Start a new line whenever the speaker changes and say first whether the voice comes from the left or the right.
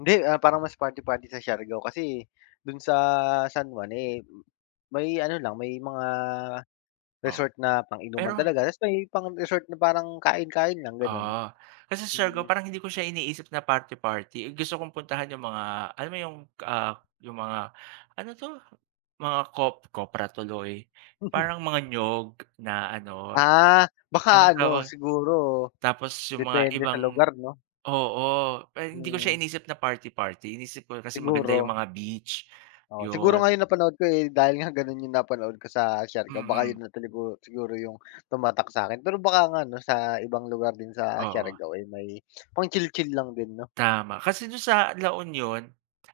left: Hindi, ah, parang mas party-party sa Siargao kasi, do'n sa San Juan, eh, may ano lang may mga
right: Oh,
left: resort na pang-inuman
right: pero
left: talaga, tas may pang resort na parang kain-kain lang gano'n.
right: Ah, kasi Siargao
left: Mm.
right: parang hindi ko siya iniisip na party-party, eh, gusto kong puntahan 'yung mga alam mo 'yung, ah, 'yung mga ano 'to mga cop copra tuloy parang mga niyog na ano,
left: Ah, baka
right: anong
left: ano
right: tawag
left: siguro
right: tapos 'yung mga
left: depende sa
right: ibang
left: lugar, 'no.
right: oo, eh, hindi ko siya
left: Hmm.
right: iniisip na party-party iniisip ko kasi maganda 'yung
left: Siguro.
right: mga beach,
left: O, siguro nga
right: 'yun.
left: 'yung napanood ko, eh, dahil nga gano'n 'yung napanood ko sa Siargao, baka
right: Mm.
left: 'yun na talaga siguro 'yung tumatak sa'kin, pero baka nga ano sa ibang lugar din sa
right: Oo.
left: Siargao ay may pang chill-chill lang din, 'no?
right: Tama, kasi do'n sa La Union,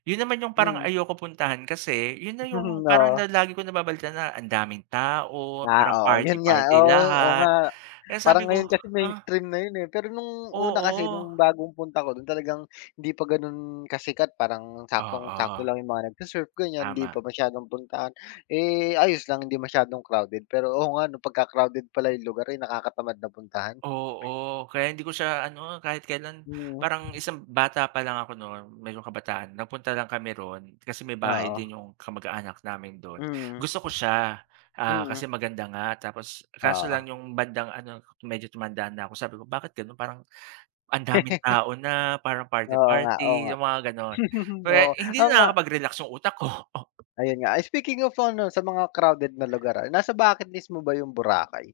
right: 'yun naman 'yung parang
left: Mm.
right: ayoko puntahan kasi 'yun na 'yung parang
left: Oo.
right: la lagi ko nababalitaan na ang daming tao,
left: Ah,
right: parang
left: oo, 'yun nga,
right: party-party
left: oo, oh,
right: lahat,
left: nga.
right: kaya
left: Parang
right: sabi ko,
left: ngayon kasi
right: ah
left: mainstream na 'yun, eh, pero no'ng una kasi
right: Oo.
left: no'ng bagong punta ko do'n talagang hindi pa gano'n kasikat parang saktong-sakto
right: Oo.
left: lang 'yung mga nag-se-surf ganiyan, hindi
right: Tama.
left: pa masyadong puntahan, eh, ayos lang 'di masyadong crowded, pero oo, nga ano pagka-crowded pala 'yung lugar ay nakakatamad na puntahan.
right: Oo, kaya hindi ko siya ano kahit kailan
left: Hmm.
right: parang isang bata pa lang ako no'n mayroong kabataan nagpunta lang kami 'ron, kasi may bahay
left: Oo.
right: din 'yong kamag-anak namin do'n,
left: Mm.
right: gusto ko siya kasi,
left: Mm.
right: ah, maganda nga tapos kaso lang
left: Oo.
right: 'yong bandang ano medyo tumanda na ako, sabi ko, bakit gano'n parang ang daming tao na parang
left: Oo nga, oo
right: party-party,
left: nga.
right: 'yung mga gano'n. Pero,
left: Oo,
right: hindi
left: ako nga
right: na nakakapag-relax 'yung utak ko.
left: Ayun nga, ah, speaking of ano sa mga crowded na lugar, ah, nasa bucket list mo ba 'yung Boracay?